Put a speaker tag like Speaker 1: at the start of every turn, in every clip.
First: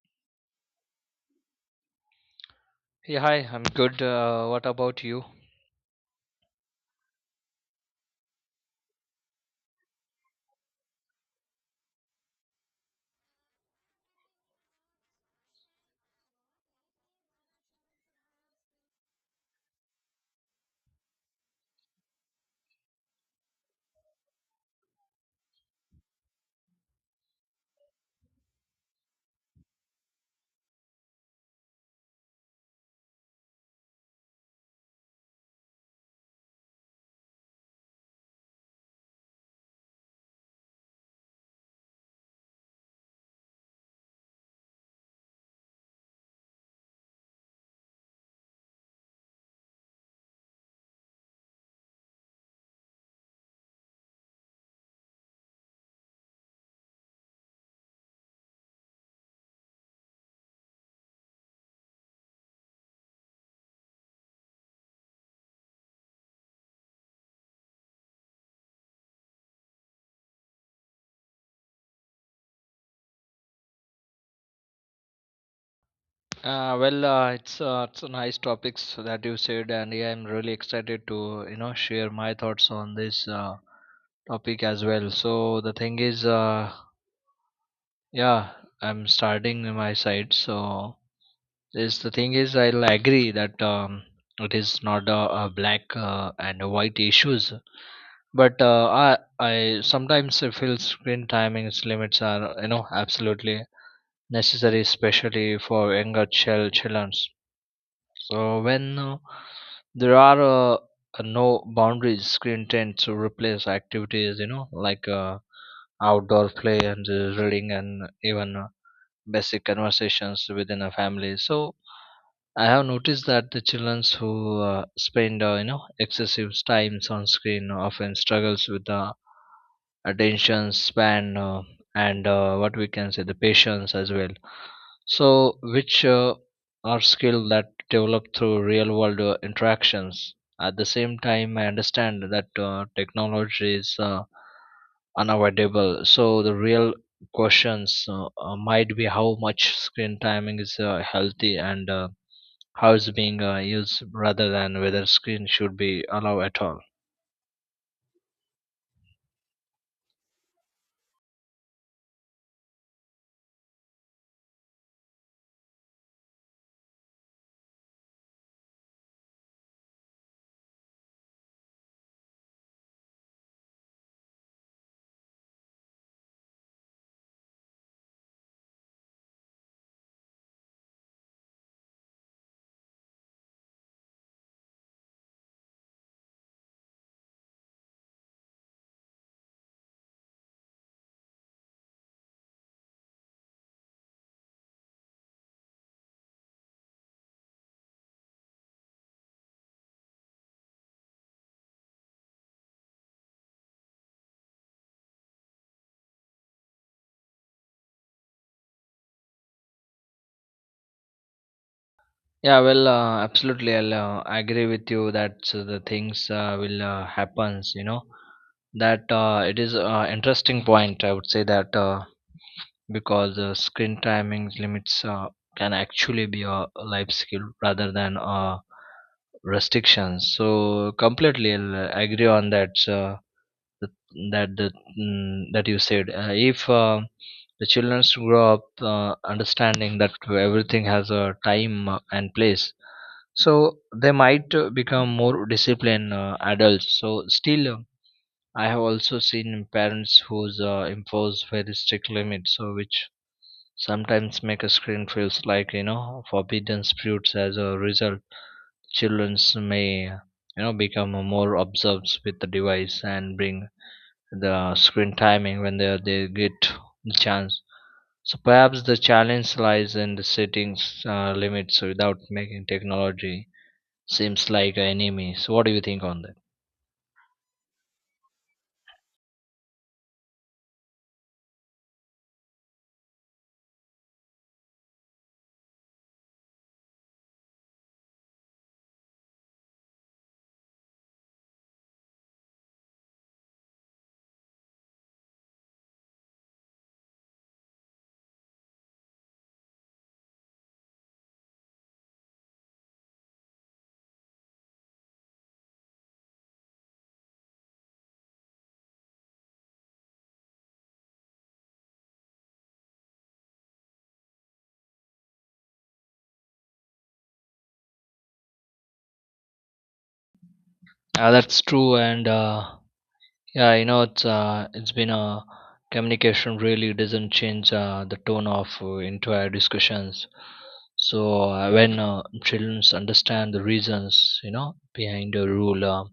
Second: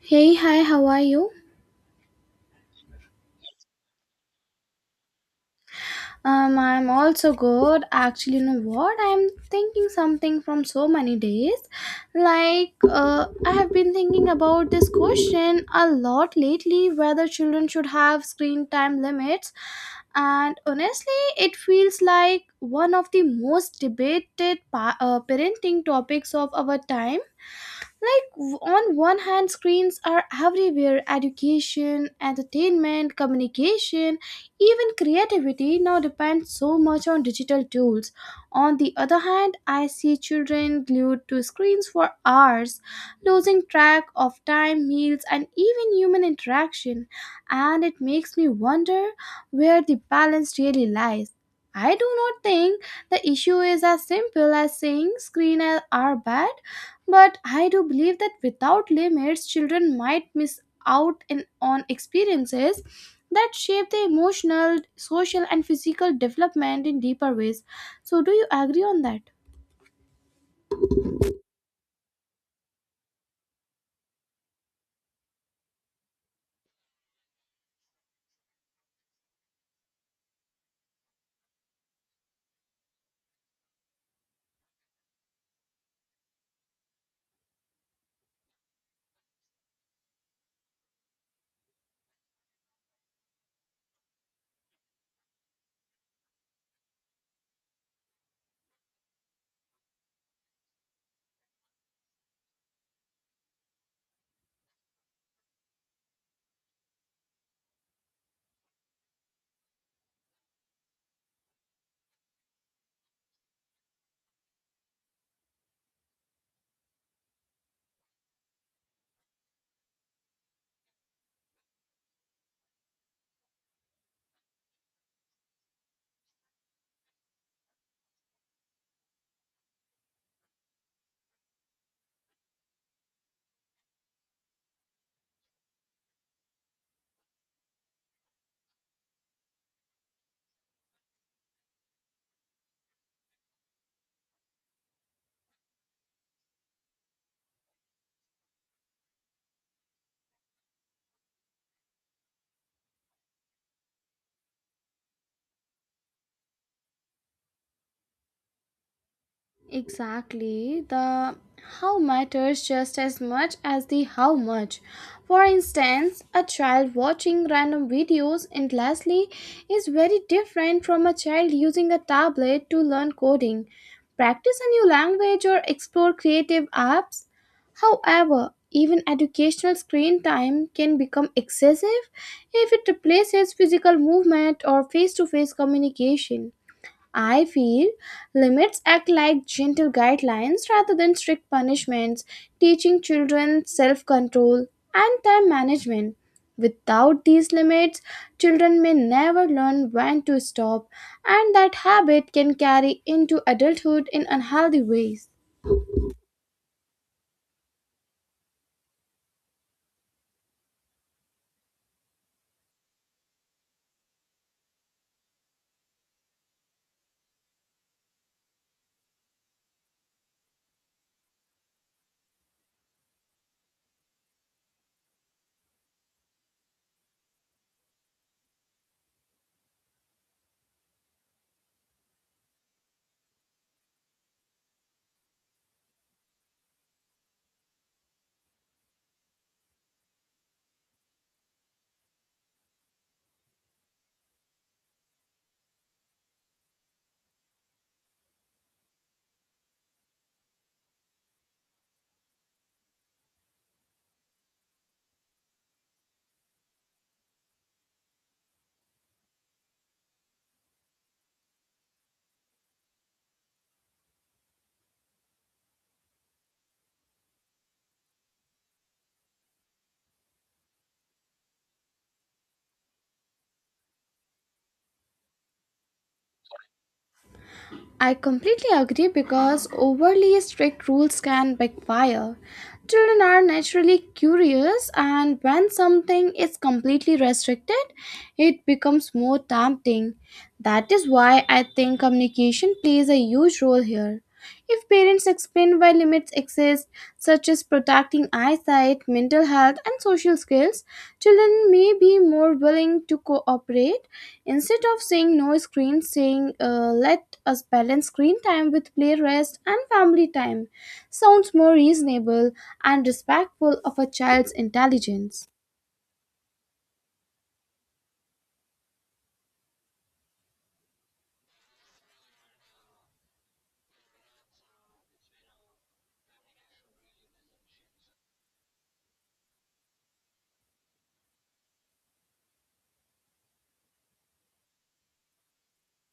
Speaker 1: Hey, hi, how are you?
Speaker 2: Yeah, hi, I'm good. What about you?
Speaker 1: I'm also good. Actually, you know what? I'm thinking something from so many days. I have been thinking about this question a lot lately whether children should have screen time limits. And honestly, it feels like one of the most debated parenting topics of our time. On one hand, screens are everywhere: education, entertainment, communication, even creativity now depends so much on digital tools. On the other hand, I see children glued to screens for hours, losing track of time, meals, and even human interaction. And it makes me wonder where the balance really lies. I do not think the issue is as simple as saying screens are bad, but I do believe that without limits, children might miss on experiences that shape their emotional, social, and physical development in deeper ways. So, do you agree on that?
Speaker 2: It's a nice topics that you said, and yeah, I'm really excited to share my thoughts on this topic as well. So the thing is, yeah, I'm starting my side. So this the thing is, I'll agree that it is not a black and a white issues, but I sometimes I feel screen timings limits are absolutely necessary, especially for younger children. So when there are no boundaries, screen tend to replace activities, like outdoor play and reading and even basic conversations within a family. So I have noticed that the children who spend, excessive times on screen, often struggles with the attention span and what we can say the patience as well, so, which are skills that develop through real world interactions. At the same time, I understand that technology is unavoidable. So, the real questions might be how much screen timing is healthy and how it's being used rather than whether screen should be allowed at all.
Speaker 1: Exactly. The how matters just as much as the how much. For instance, a child watching random videos endlessly is very different from a child using a tablet to learn coding, practice a new language, or explore creative apps. However, even educational screen time can become excessive if it replaces physical movement or face to face communication. I feel limits act like gentle guidelines rather than strict punishments, teaching children self control and time management. Without these limits, children may never learn when to stop, and that habit can carry into adulthood in unhealthy ways.
Speaker 2: Yeah, well, absolutely. I'll agree with you that so the things will happens. That it is interesting point. I would say that because screen timing limits can actually be a life skill rather than restrictions. So completely, I'll agree on that. That that that, that you said. If the children grow up understanding that everything has a time and place, so they might become more disciplined adults. So still, I have also seen parents who's impose very strict limits, so which sometimes make a screen feels like forbidden fruits. As a result, childrens may become more obsessed with the device and bring the screen timing when they get the chance. So perhaps the challenge lies in the settings limits without making technology seems like enemies. What do you think on that?
Speaker 1: I completely agree because overly strict rules can backfire. Children are naturally curious, and when something is completely restricted, it becomes more tempting. That is why I think communication plays a huge role here. If parents explain why limits exist, such as protecting eyesight, mental health, and social skills, children may be more willing to cooperate. Instead of saying no screen, saying let us balance screen time with play rest and family time sounds more reasonable and respectful of a child's intelligence.
Speaker 2: That's true, and it's been a communication really doesn't change the tone of entire discussions. So when children understand the reasons, behind a rule,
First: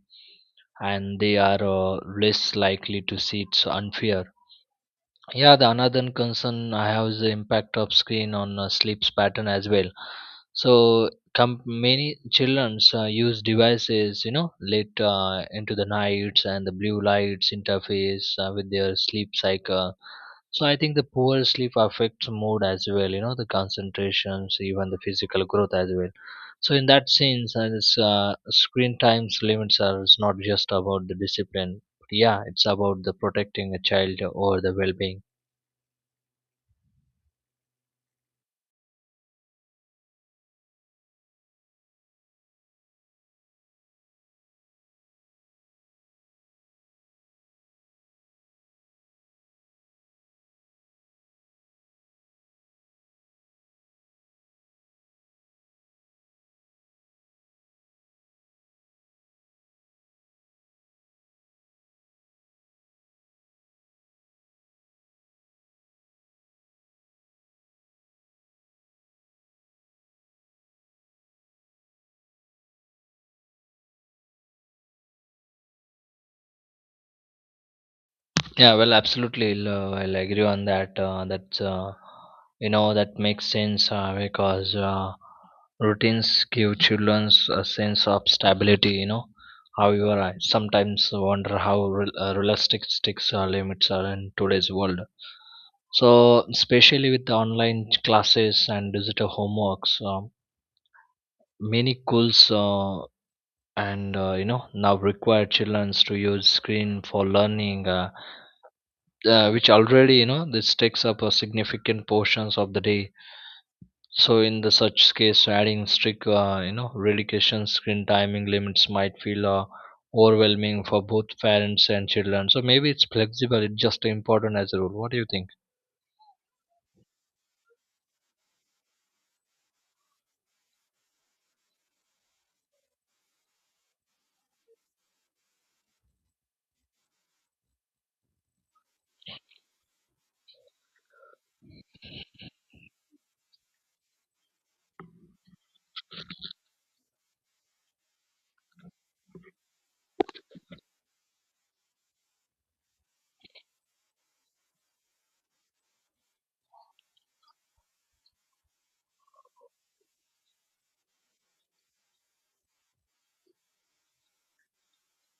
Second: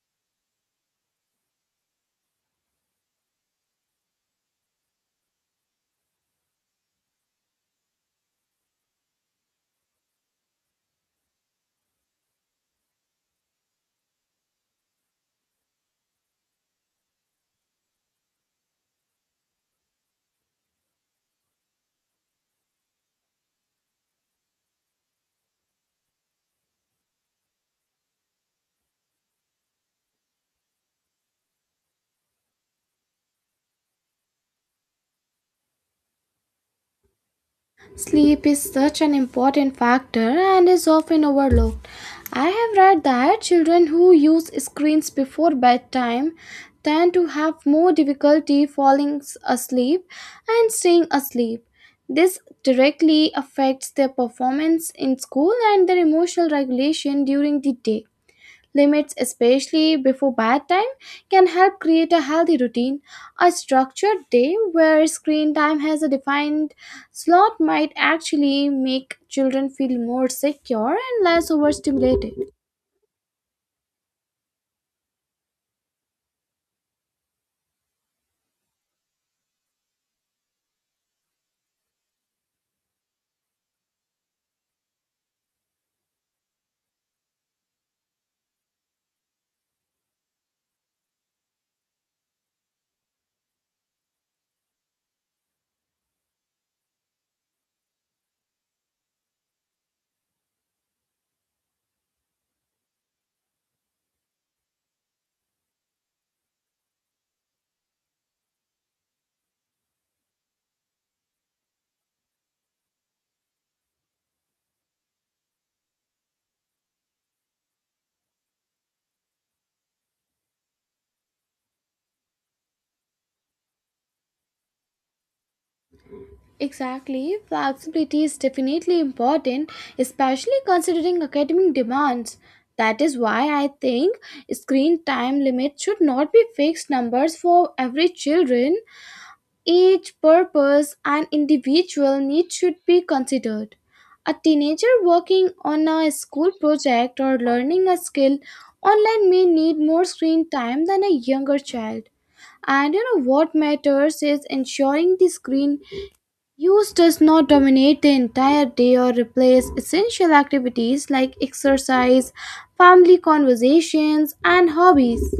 Speaker 2: and they are less likely to see it's unfair. Yeah, the another concern I have is the impact of screen on sleep's pattern as well. So, many childrens use devices, late into the nights, and the blue lights interface with their sleep cycle. So, I think the poor sleep affects mood as well, the concentrations, even the physical growth as well. So, in that sense, this screen times limits are is not just about the discipline, but yeah, it's about the protecting a child or the well-being.
Speaker 1: Sleep is such an important factor and is often overlooked. I have read that children who use screens before bedtime tend to have more difficulty falling asleep and staying asleep. This directly affects their performance in school and their emotional regulation during the day. Limits, especially before bedtime, can help create a healthy routine. A structured day where screen time has a defined slot might actually make children feel more secure and less overstimulated.
Speaker 2: Yeah, well, absolutely. I'll agree on that. That's that makes sense, because routines give children a sense of stability. However, I sometimes wonder how realistic sticks limits are in today's world. So, especially with the online classes and digital homeworks, many schools and now require children to use screen for learning. Which already this takes up a significant portions of the day. So in the such case, adding strict, relocation screen timing limits might feel overwhelming for both parents and children. So maybe it's flexible, it's just important as a rule. What do you think?
Speaker 1: Exactly, flexibility is definitely important, especially considering academic demands. That is why I think screen time limits should not be fixed numbers for every children. Age, purpose, and individual needs should be considered. A teenager working on a school project or learning a skill online may need more screen time than a younger child. And you know what matters is ensuring the screen use does not dominate the entire day or replace essential activities like exercise, family conversations, and hobbies.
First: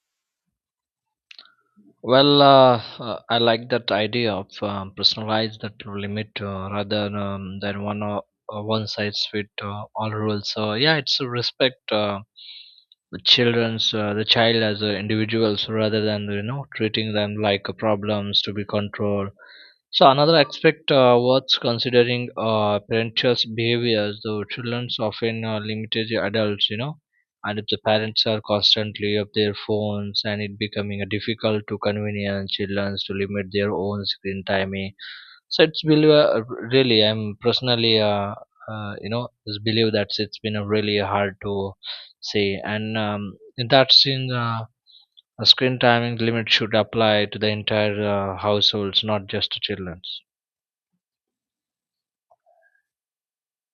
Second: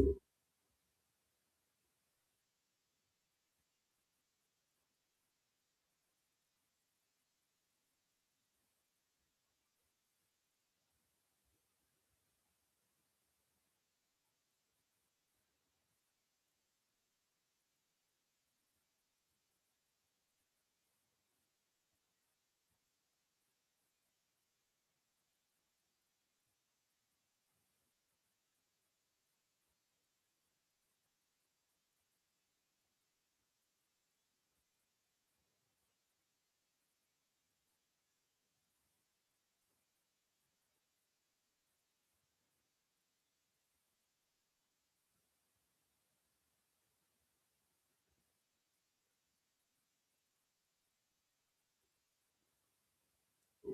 Speaker 2: Well, I like that idea of personalize that limit, rather than one one size fit all rules. So yeah, it's a respect the children's the child as individuals rather than treating them like problems to be controlled. So another aspect worth considering parental behaviors. The children's often limited the adults, and if the parents are constantly of their phones, and it becoming difficult to convenience children to limit their own screen time. So it's believe, really I'm personally, just believe that it's been a really hard to say, and that's in that scene, a screen timing limit should apply to the entire households, not just to childrens.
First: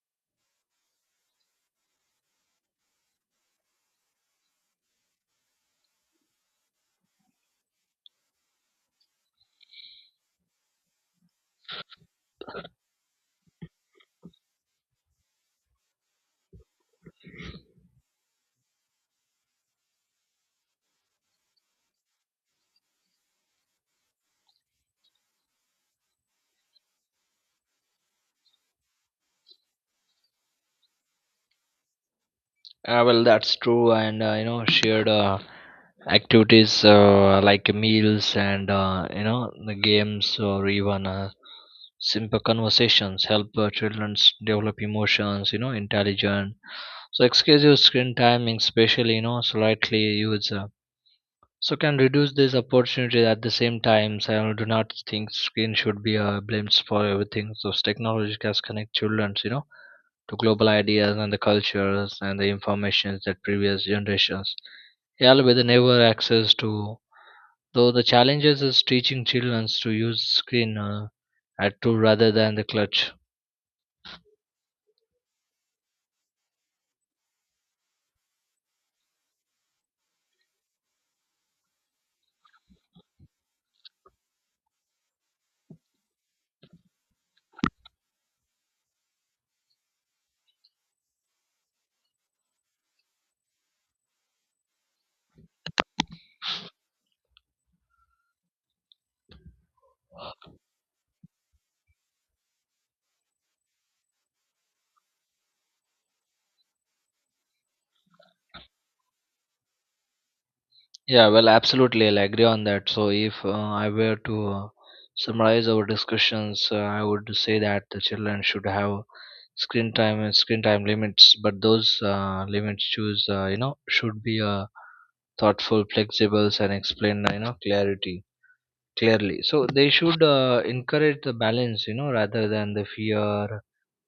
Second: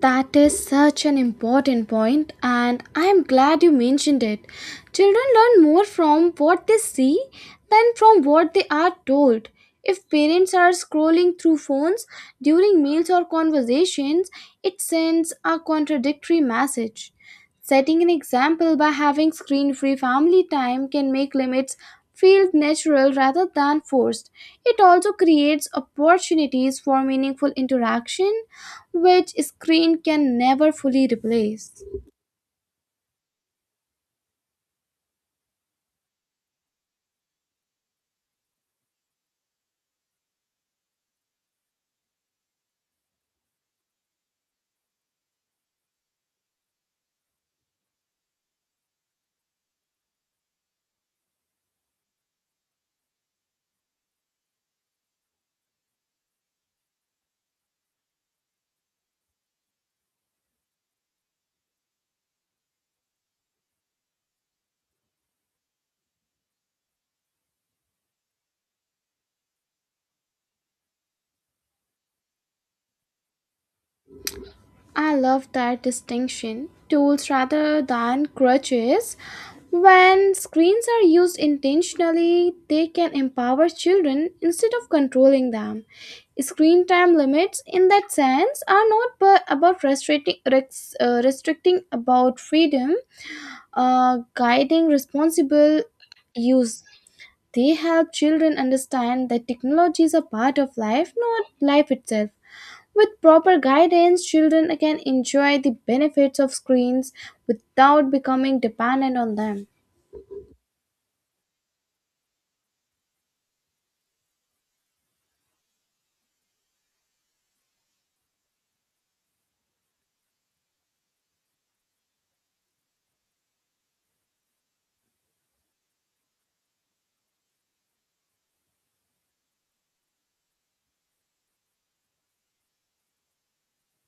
Speaker 1: That is such an important point, and I am glad you mentioned it. Children learn more from what they see than from what they are told. If parents are scrolling through phones during meals or conversations, it sends a contradictory message. Setting an example by having screen free family time can make limits feel natural rather than forced. It also creates opportunities for meaningful interaction which screen can never fully replace.
Speaker 2: Well, that's true, and shared activities like meals and, the games or even simple conversations help children develop emotions, intelligence. So excessive screen timing, especially slightly user, so can reduce these opportunities. At the same time, so I do not think screen should be blamed for everything. So technology has connect children, to global ideas and the cultures and the informations that previous generations held with never access to. Though the challenges is teaching children to use screen at tool rather than the clutch.
Speaker 1: I love that distinction. Tools rather than crutches. When screens are used intentionally, they can empower children instead of controlling them. Screen time limits, in that sense, are not but about restricting about freedom, guiding responsible use. They help children understand that technology is a part of life, not life itself. With proper guidance, children can enjoy the benefits of screens without becoming dependent on them.
Speaker 2: Yeah, well, absolutely, I'll agree on that. So, if I were to summarize our discussions, I would say that the children should have screen time and screen time limits, but those limits choose, should be, thoughtful, flexible, and explain, clarity clearly. So they should encourage the balance, rather than the fear,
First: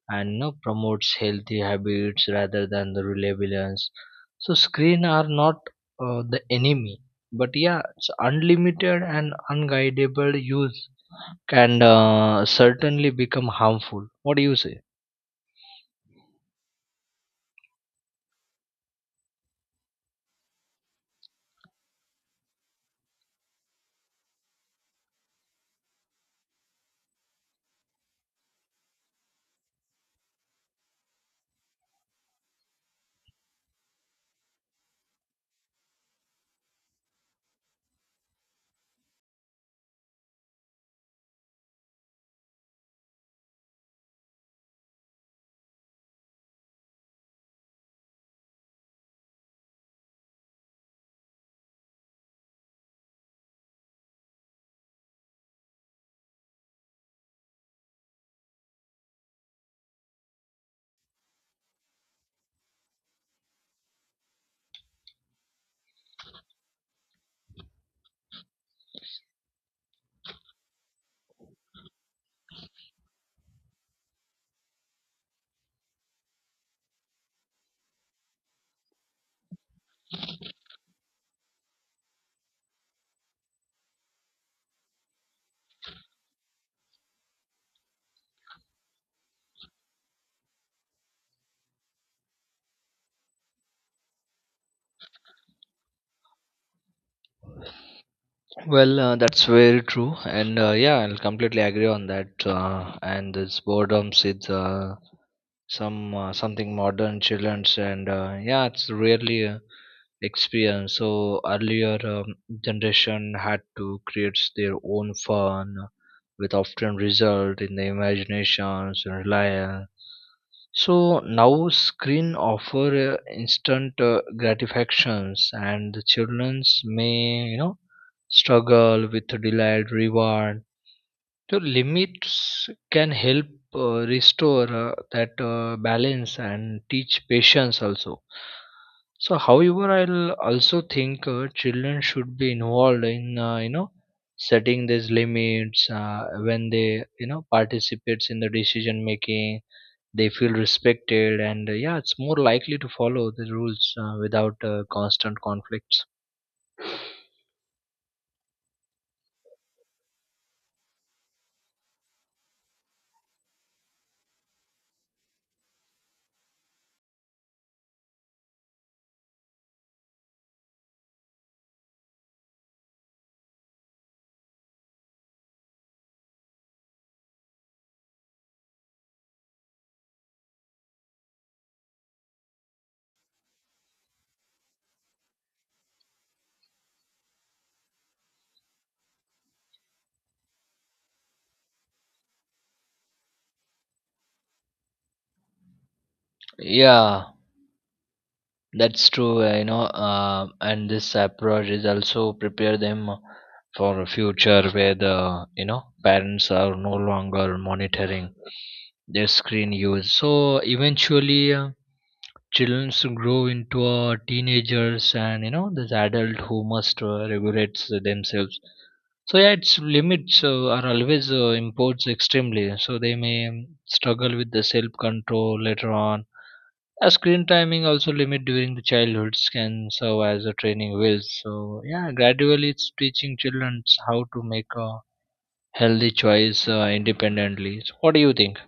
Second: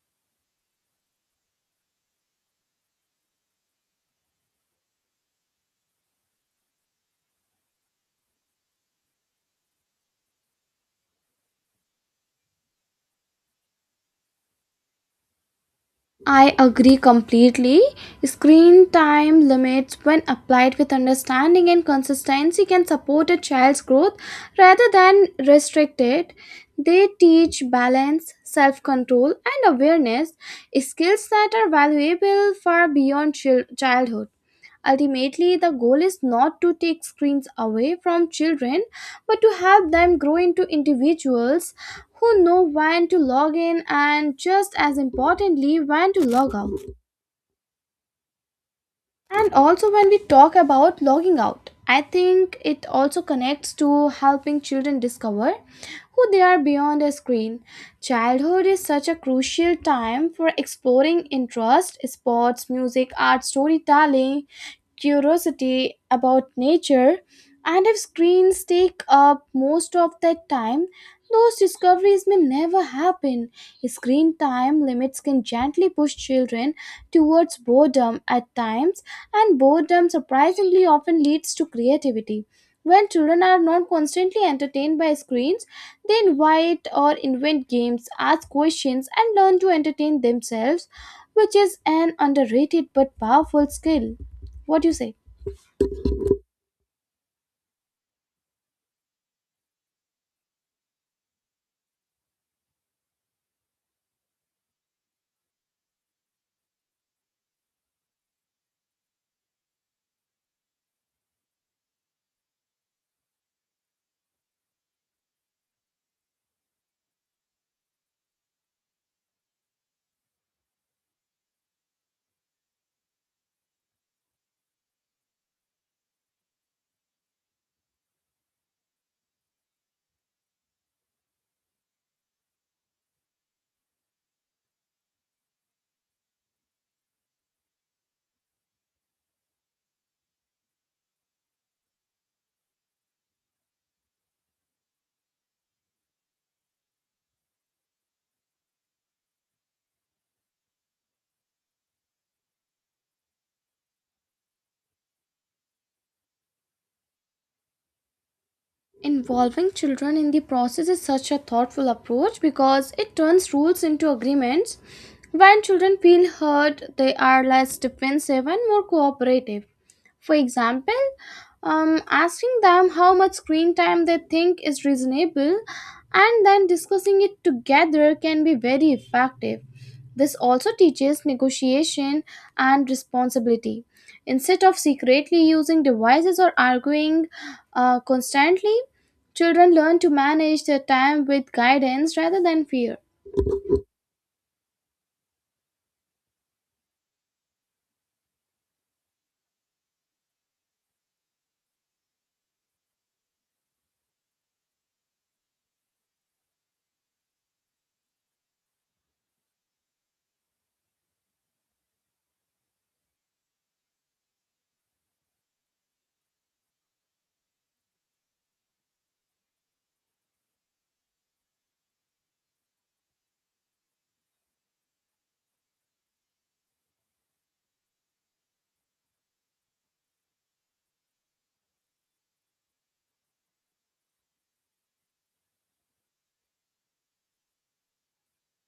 Speaker 2: and you promotes healthy habits rather than the reliance. So screen are not the enemy, but yeah, it's unlimited and unguidable use can certainly become harmful. What do you say?
Speaker 1: I agree completely. Screen time limits, when applied with understanding and consistency, can support a child's growth rather than restrict it. They teach balance, self control, and awareness, skills that are valuable far beyond childhood. Ultimately, the goal is not to take screens away from children, but to help them grow into individuals who know when to log in and, just as importantly, when to log out. And also, when we talk about logging out, I think it also connects to helping children discover who they are beyond a screen. Childhood is such a crucial time for exploring interest, sports, music, art, storytelling, curiosity about nature. And if screens take up most of that time, those discoveries may never happen. Screen time limits can gently push children towards boredom at times, and boredom surprisingly often leads to creativity. When children are not constantly entertained by screens, they invite or invent games, ask questions, and learn to entertain themselves, which is an underrated but powerful skill. What do you say?
Speaker 2: Well, that's very true, and yeah, I'll completely agree on that. And this boredom is, something modern childrens, and yeah, it's really experience. So earlier generation had to create their own fun, with often result in the imaginations and reliance. So now screen offer instant gratifications, and the childrens may struggle with delayed reward. So limits can help restore that balance and teach patience also. So, however, I'll also think children should be involved in, setting these limits when they participates in the decision making. They feel respected, and yeah, it's more likely to follow the rules without constant conflicts.
Speaker 1: Involving children in the process is such a thoughtful approach because it turns rules into agreements. When children feel heard, they are less defensive and more cooperative. For example, asking them how much screen time they think is reasonable and then discussing it together can be very effective. This also teaches negotiation and responsibility. Instead of secretly using devices or arguing constantly, children learn to manage their time with guidance rather than fear.
Speaker 2: Yeah, that's true, and this approach is also prepare them for a future where the parents are no longer monitoring their screen use. So eventually, children grow into teenagers and this adult who must regulate themselves. So yeah, its limits are always imposed extremely. So they may struggle with the self control later on. Screen timing also limit during the childhoods can serve as a training wheel. So yeah, gradually it's teaching children how to make a healthy choice independently. So what do you think?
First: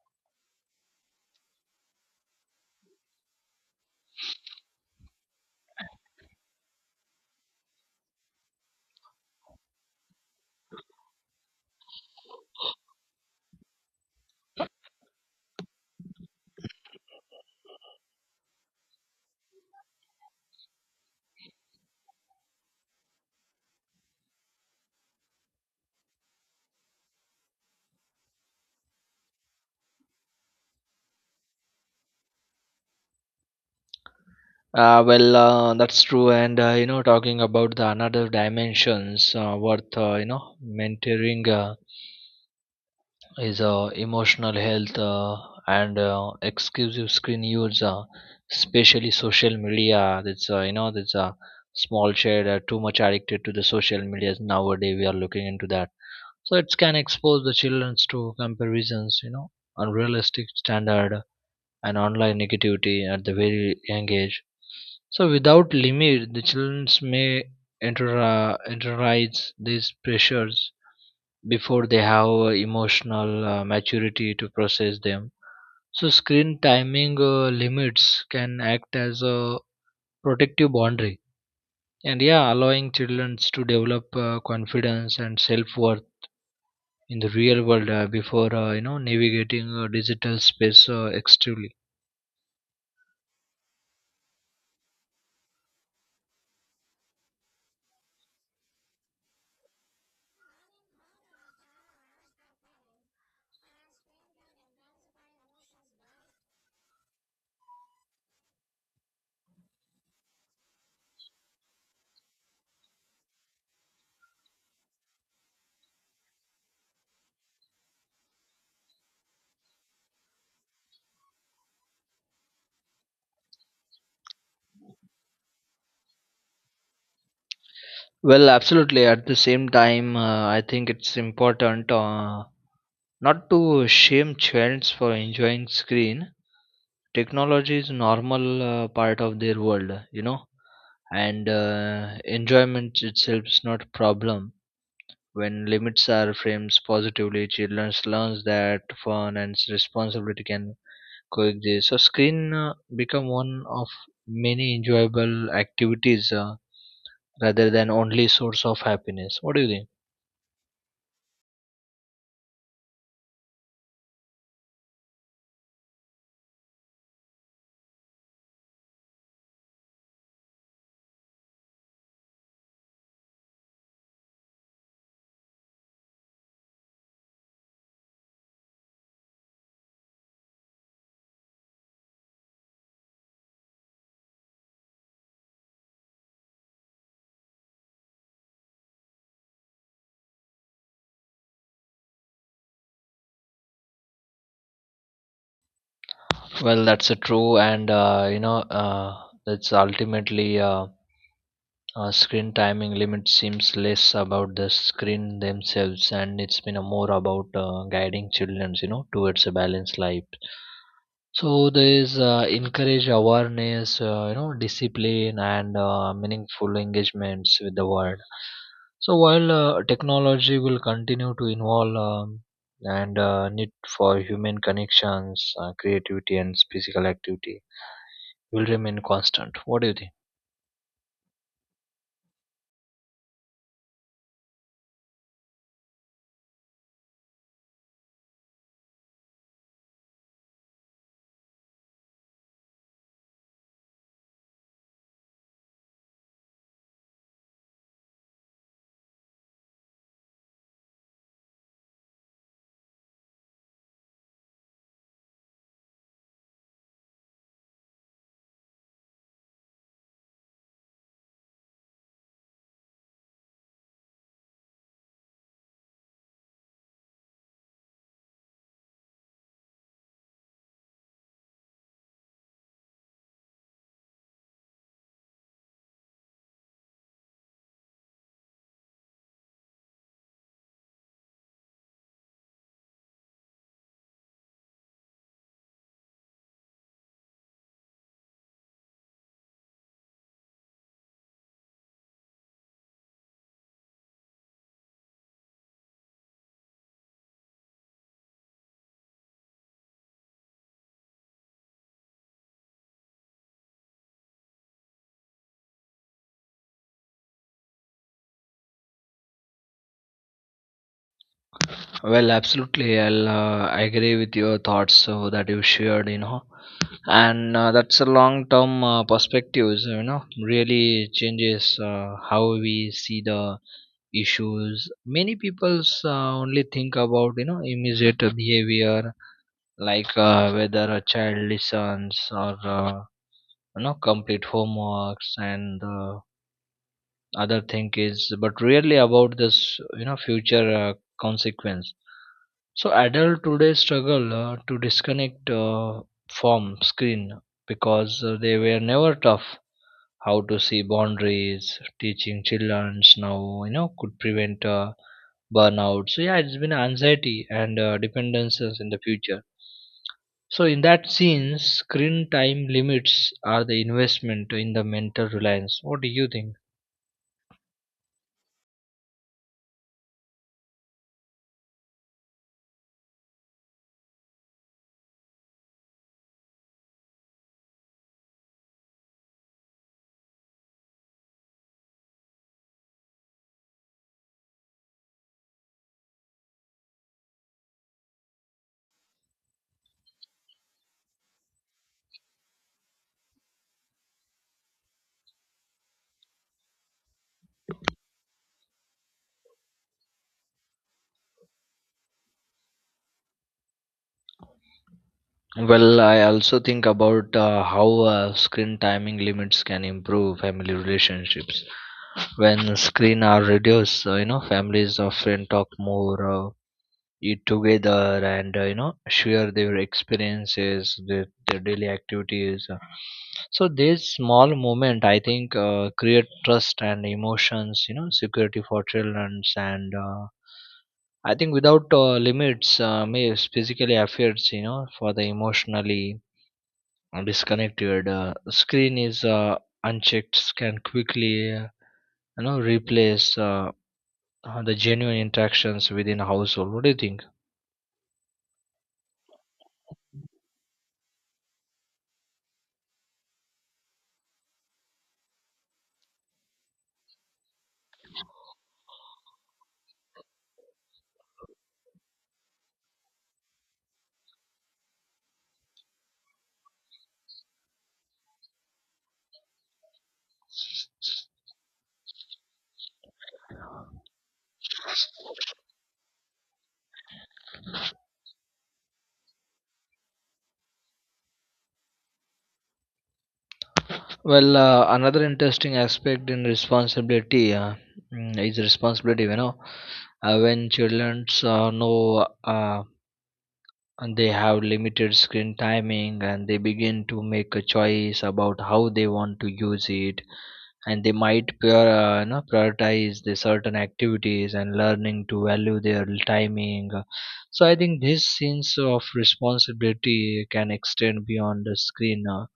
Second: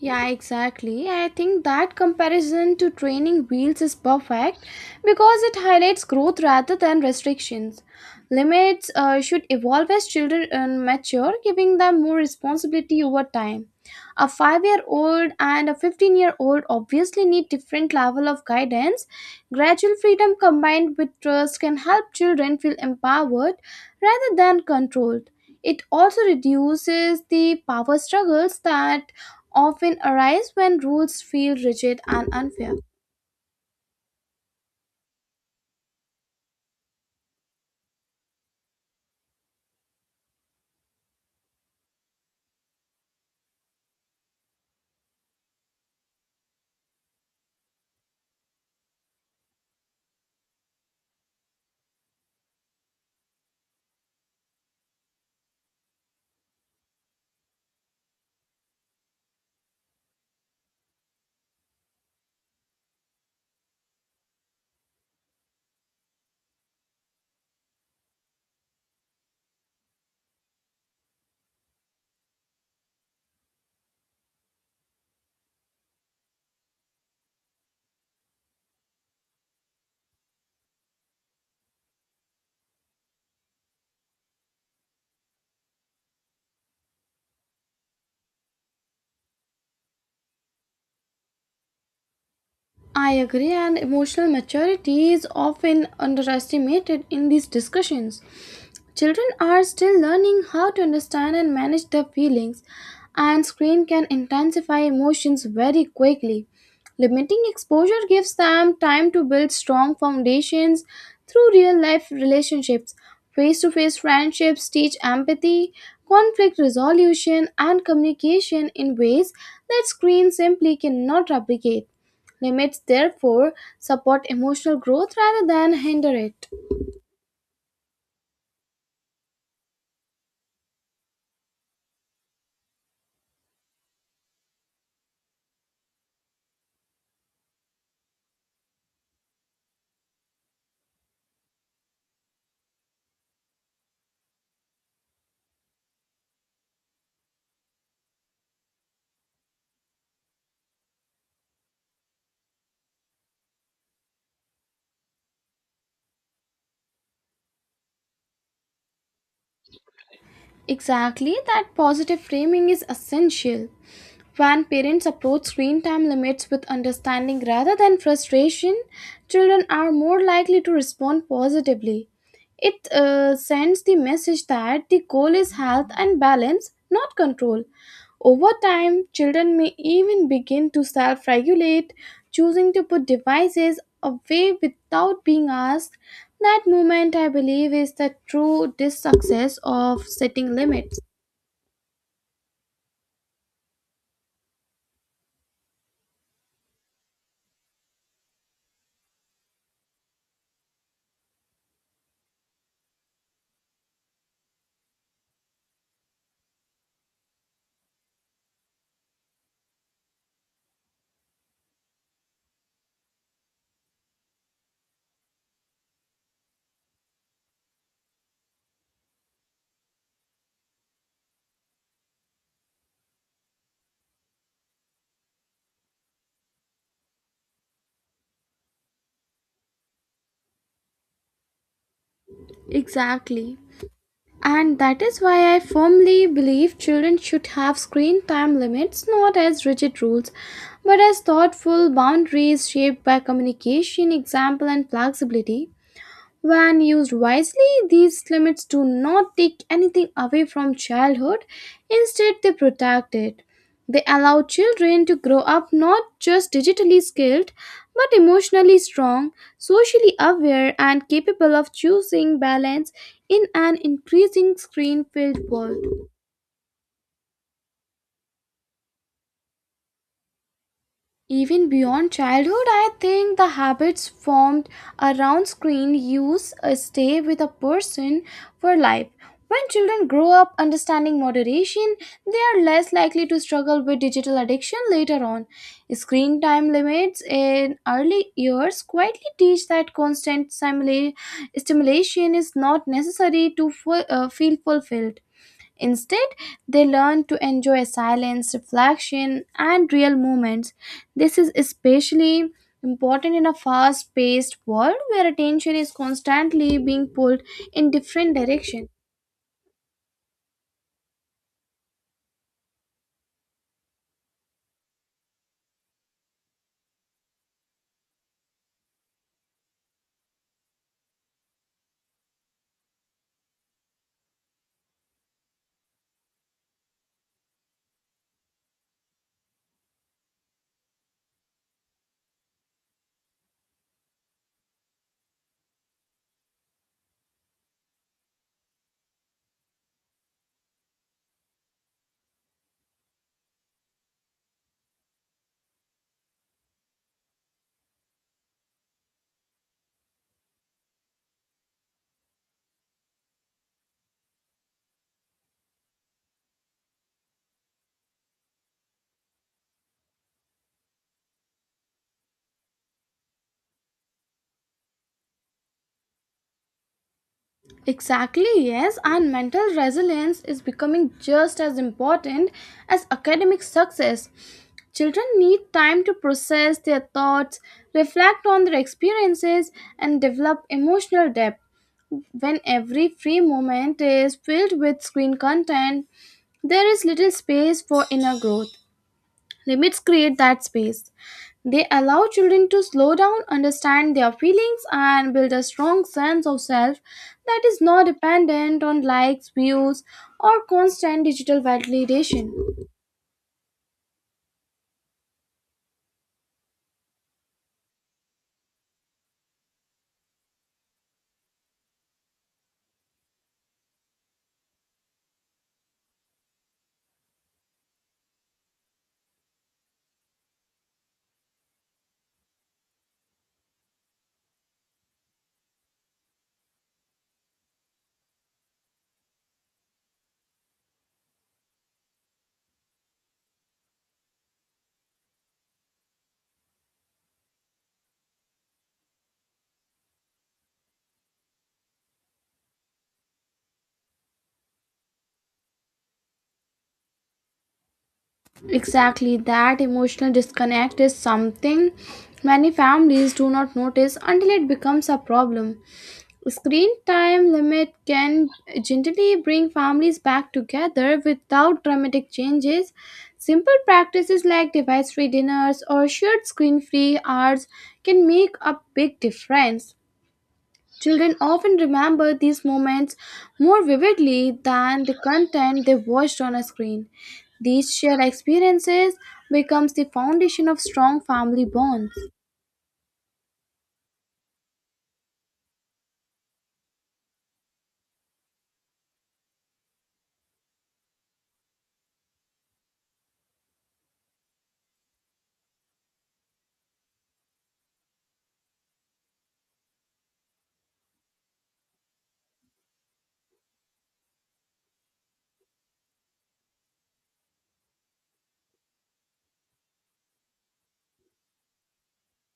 Speaker 1: Yeah, exactly. I think that comparison to training wheels is perfect because it highlights growth rather than restrictions. Limits should evolve as children mature, giving them more responsibility over time. A 5-year-old and a 15-year-old obviously need different level of guidance. Gradual freedom combined with trust can help children feel empowered rather than controlled. It also reduces the power struggles that often arise when rules feel rigid and unfair.
Speaker 2: Well, that's true. And talking about the another dimensions worth mentoring. Is emotional health and exclusive screen use, especially social media. That's that's a, small child are too much addicted to the social media nowadays. We are looking into that, so it can expose the children to comparisons, unrealistic standard and online negativity at the very young age. So without limit, the children may enter, internalize these pressures before they have emotional maturity to process them. So, screen timing limits can act as a protective boundary, and, yeah, allowing children to develop confidence and self worth in the real world before, navigating digital space extremely.
Speaker 1: I agree, and emotional maturity is often underestimated in these discussions. Children are still learning how to understand and manage their feelings, and screen can intensify emotions very quickly. Limiting exposure gives them time to build strong foundations through real life relationships. Face to face friendships teach empathy, conflict resolution, and communication in ways that screen simply cannot replicate. Limits, therefore, support emotional growth rather than hinder it.
Speaker 2: Well, absolutely. At the same time, I think it's important, not to shame children for enjoying screen. Technology is normal part of their world, and enjoyment itself is not a problem. When limits are framed positively, children learns that fun and responsibility can coexist. So screen become one of many enjoyable activities, rather than only source of happiness. What do you think?
Speaker 1: Exactly, that positive framing is essential. When parents approach screen time limits with understanding rather than frustration, children are more likely to respond positively. It sends the message that the goal is health and balance, not control. Over time, children may even begin to self regulate, choosing to put devices away without being asked. That moment, I believe, is the true success of setting limits.
Speaker 2: Well, that's a true, and that's ultimately, screen timing limit seems less about the screen themselves, and it's been a more about guiding children towards a balanced life. So there is encourage awareness, discipline, and meaningful engagements with the world. So while technology will continue to involve, and need for human connections, creativity, and physical activity will remain constant. What do you think?
Speaker 1: Exactly. And that is why I firmly believe children should have screen time limits not as rigid rules, but as thoughtful boundaries shaped by communication, example, and flexibility. When used wisely, these limits do not take anything away from childhood, instead, they protect it. They allow children to grow up not just digitally skilled, but emotionally strong, socially aware, and capable of choosing balance in an increasing screen filled world. Even beyond childhood, I think the habits formed around screen use stay with a person for life. When children grow up understanding moderation, they are less likely to struggle with digital addiction later on. Screen time limits in early years quietly teach that constant stimulation is not necessary to feel fulfilled. Instead, they learn to enjoy silence, reflection, and real moments. This is especially important in a fast paced world where attention is constantly being pulled in different directions.
Speaker 2: Well, absolutely. I'll agree with your thoughts that you shared, you know, and that's a long-term perspectives, you know, really changes how we see the issues. Many people's only think about, you know, immediate behavior, like whether a child listens or complete homeworks and other thing is but rarely about this, you know, future consequence. So adult today struggle to disconnect from screen because they were never tough how to see boundaries. Teaching childrens now, you know, could prevent burnout. So yeah, it's been anxiety and dependences in the future. So in that sense, screen time limits are the investment in the mental reliance. What do you think?
Speaker 1: Exactly, yes, and mental resilience is becoming just as important as academic success. Children need time to process their thoughts, reflect on their experiences, and develop emotional depth. When every free moment is filled with screen content, there is little space for inner growth. Limits create that space. They allow children to slow down, understand their feelings, and build a strong sense of self that is not dependent on likes, views, or constant digital validation.
Speaker 2: Well, I also think about how screen timing limits can improve family relationships. When screen are reduced, you know, families often talk more, eat together, and you know, share their experiences, their daily activities. So this small moment, I think, create trust and emotions, you know, security for children, and I think without limits, may physically affects, you know, for the emotionally disconnected. Screen is unchecked can quickly you know replace the genuine interactions within a household. What do you think?
Speaker 1: Exactly, that emotional disconnect is something many families do not notice until it becomes a problem. Screen time limit can gently bring families back together without dramatic changes. Simple practices like device free dinners or shared screen free hours can make a big difference. Children often remember these moments more vividly than the content they watched on a screen. These shared experiences becomes the foundation of strong family bonds.
Speaker 2: Well, another interesting aspect in responsibility, is responsibility, you know. When children know and they have limited screen timing, and they begin to make a choice about how they want to use it, and they might prioritize the certain activities and learning to value their timing. So I think this sense of responsibility can extend beyond the screen uh,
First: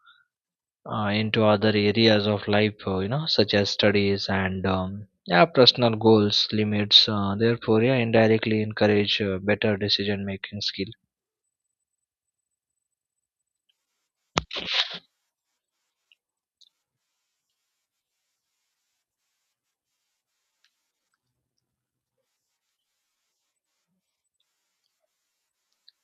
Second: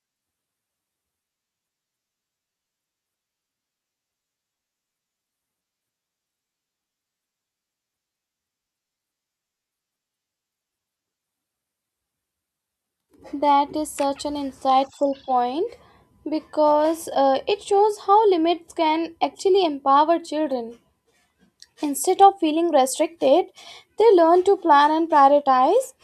Speaker 2: uh, into other areas of life, you know, such as studies and yeah, personal goals. Limits therefore, yeah, indirectly encourage better decision making skill.
Speaker 1: That is such an insightful point because it shows how limits can actually empower children. Instead of feeling restricted, they learn to plan and prioritize.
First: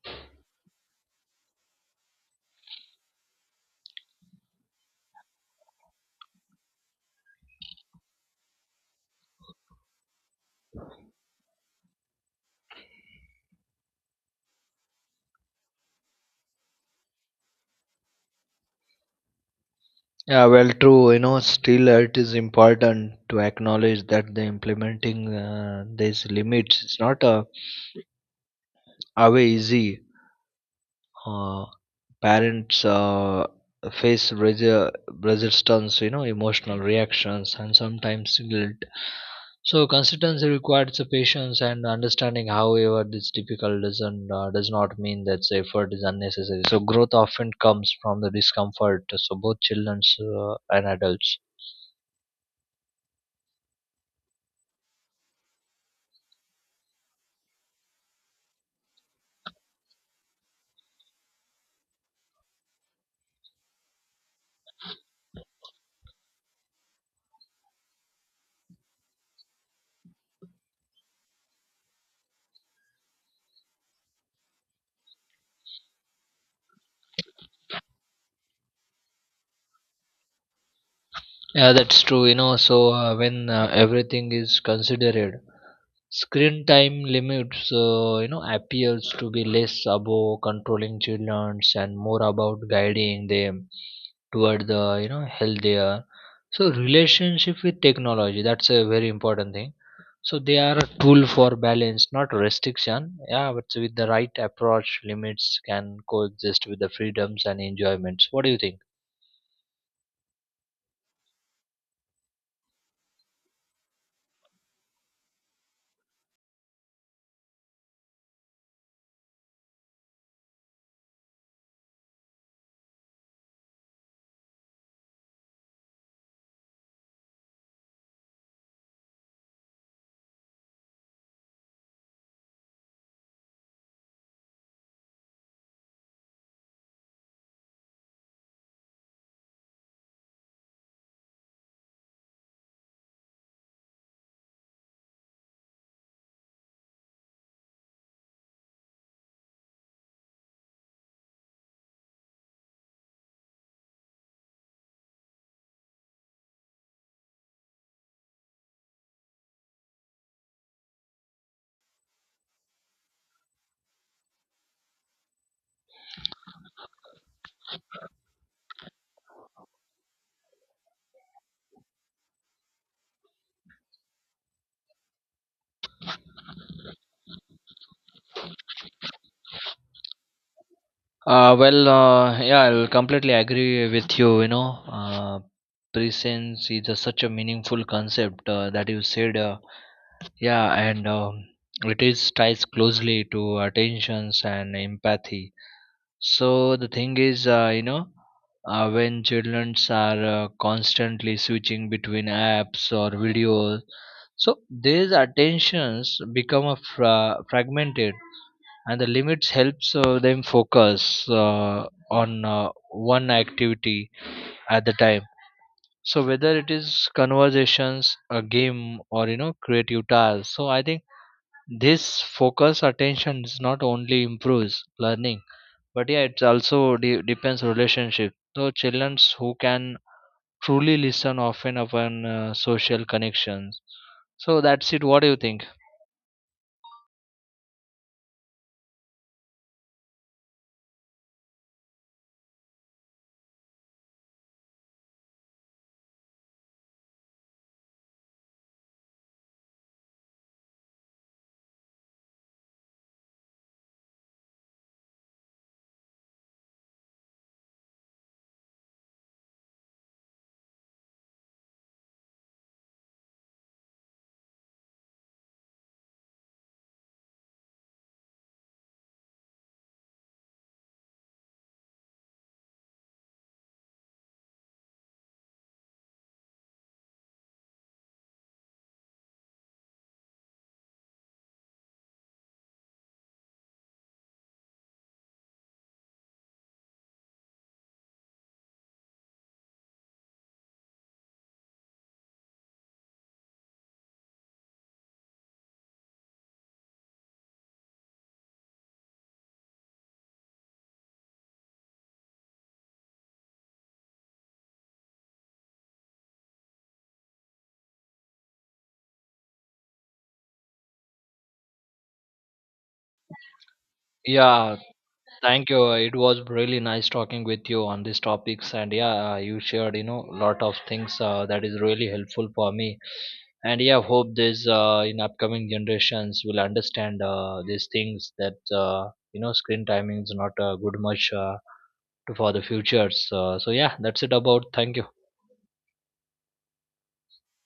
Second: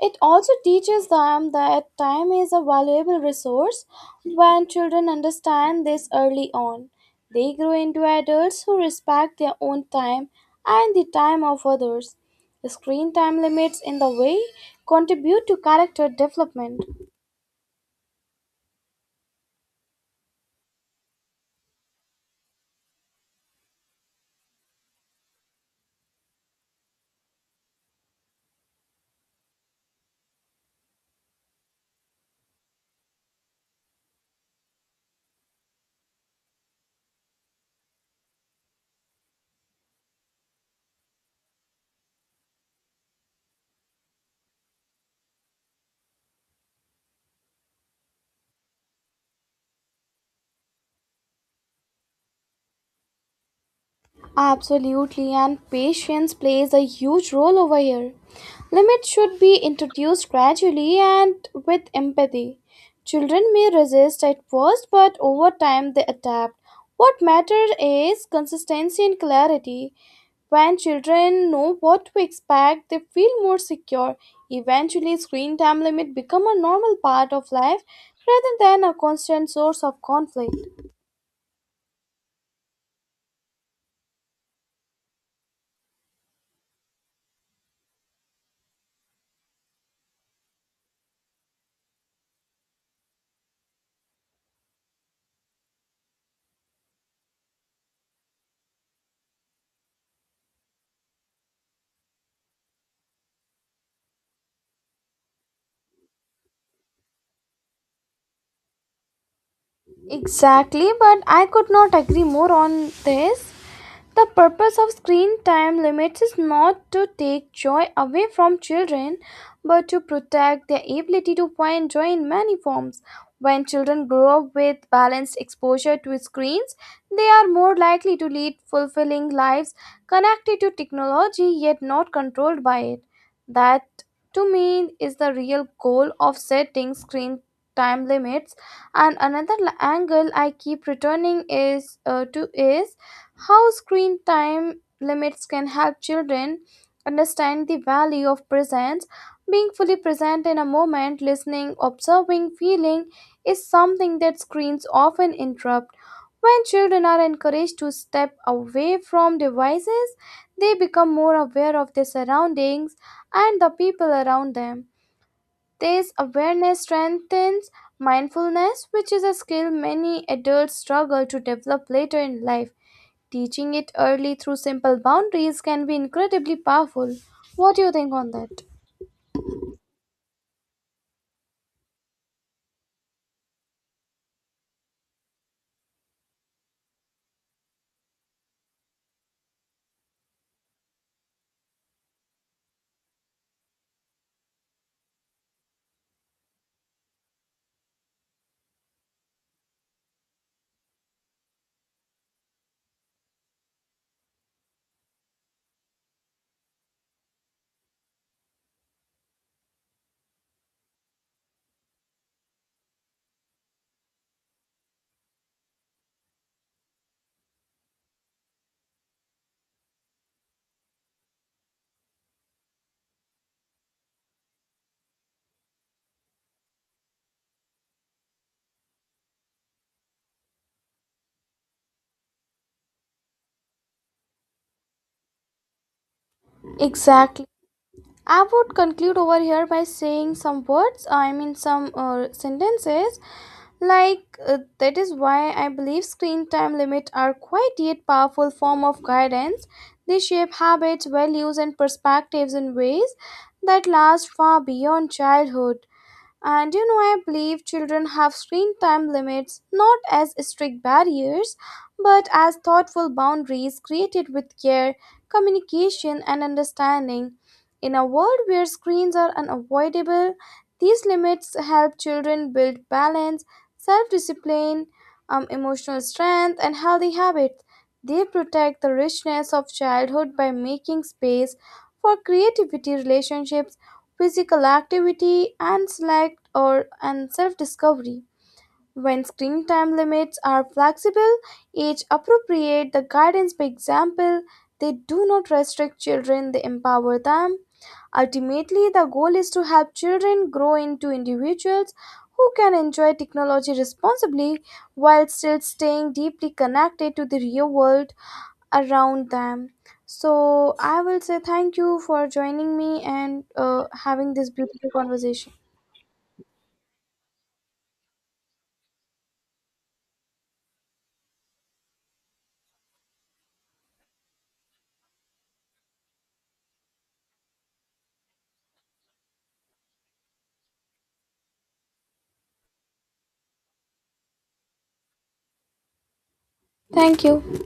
Speaker 1: It also teaches them that time is a valuable resource. When children understand this early on, they grow into adults who respect their own time and the time of others. Screen time limits in the way contribute to character development.
Speaker 2: Yeah, well, true, you know. Still, it is important to acknowledge that the implementing these limits is not a away easy. uh, Parents face resistance, you know, emotional reactions, and sometimes guilt. So consistency requires a patience and understanding. However, this difficult doesn't does not mean that the effort is unnecessary. So growth often comes from the discomfort, so both children and adults.
Speaker 1: Absolutely, and patience plays a huge role over here. Limits should be introduced gradually and with empathy. Children may resist at first, but over time they adapt. What matters is consistency and clarity. When children know what to expect, they feel more secure. Eventually, screen time limit become a normal part of life rather than a constant source of conflict.
Speaker 2: Yeah, that's true, you know. So when everything is considered, screen time limits, you know, appeals to be less about controlling children and more about guiding them toward the, you know, healthier. So relationship with technology, that's a very important thing. So they are a tool for balance, not restriction. Yeah, but with the right approach, limits can coexist with the freedoms and enjoyments. What do you think?
Speaker 1: Exactly, but I could not agree more on this. The purpose of screen time limits is not to take joy away from children, but to protect their ability to find joy in many forms. When children grow up with balanced exposure to screens, they are more likely to lead fulfilling lives connected to technology yet not controlled by it. That, to me, is the real goal of setting screen time limits. And another angle I keep returning is to is how screen time limits can help children understand the value of presence. Being fully present in a moment, listening, observing, feeling is something that screens often interrupt. When children are encouraged to step away from devices, they become more aware of their surroundings and the people around them. This awareness strengthens mindfulness, which is a skill many adults struggle to develop later in life. Teaching it early through simple boundaries can be incredibly powerful. What do you think on that?
Speaker 2: Yeah, I'll completely agree with you. You know, presence is a such a meaningful concept that you said. Yeah, and it is ties closely to attentions and empathy. So the thing is, when children are constantly switching between apps or videos, so these attentions become a fragmented, and the limits helps them focus on one activity at the time. So whether it is conversations, a game, or you know, creative tasks, so I think this focus attention is not only improves learning, but yeah, it also depends relationship. So children who can truly listen often upon social connections. So that's it. What do you think?
Speaker 1: Exactly. I would conclude over here by saying some words, I mean, some sentences like that is why I believe screen time limits are quite yet powerful form of guidance. They shape habits, values, and perspectives in ways that last far beyond childhood. And you know, I believe children have screen time limits not as strict barriers, but as thoughtful boundaries created with care, communication, and understanding. In a world where screens are unavoidable, these limits help children build balance, self discipline, emotional strength, and healthy habits. They protect the richness of childhood by making space for creativity, relationships, physical activity, and select or and self-discovery. When screen time limits are flexible, age appropriate, the guidance by example, they do not restrict children, they empower them. Ultimately, the goal is to help children grow into individuals who can enjoy technology responsibly while still staying deeply connected to the real world around them. So I will say thank you for joining me and having this
Speaker 2: Yeah.
Speaker 1: beautiful conversation.
Speaker 2: Thank you. It was really nice talking with you on these topics, and yeah, you shared, you know, lot of things that is really helpful for me. And yeah, hope this in upcoming generations will understand these things that you know, screen timing is not a good much for the futures. So yeah, that's it about. Thank you.
Speaker 1: Thank you.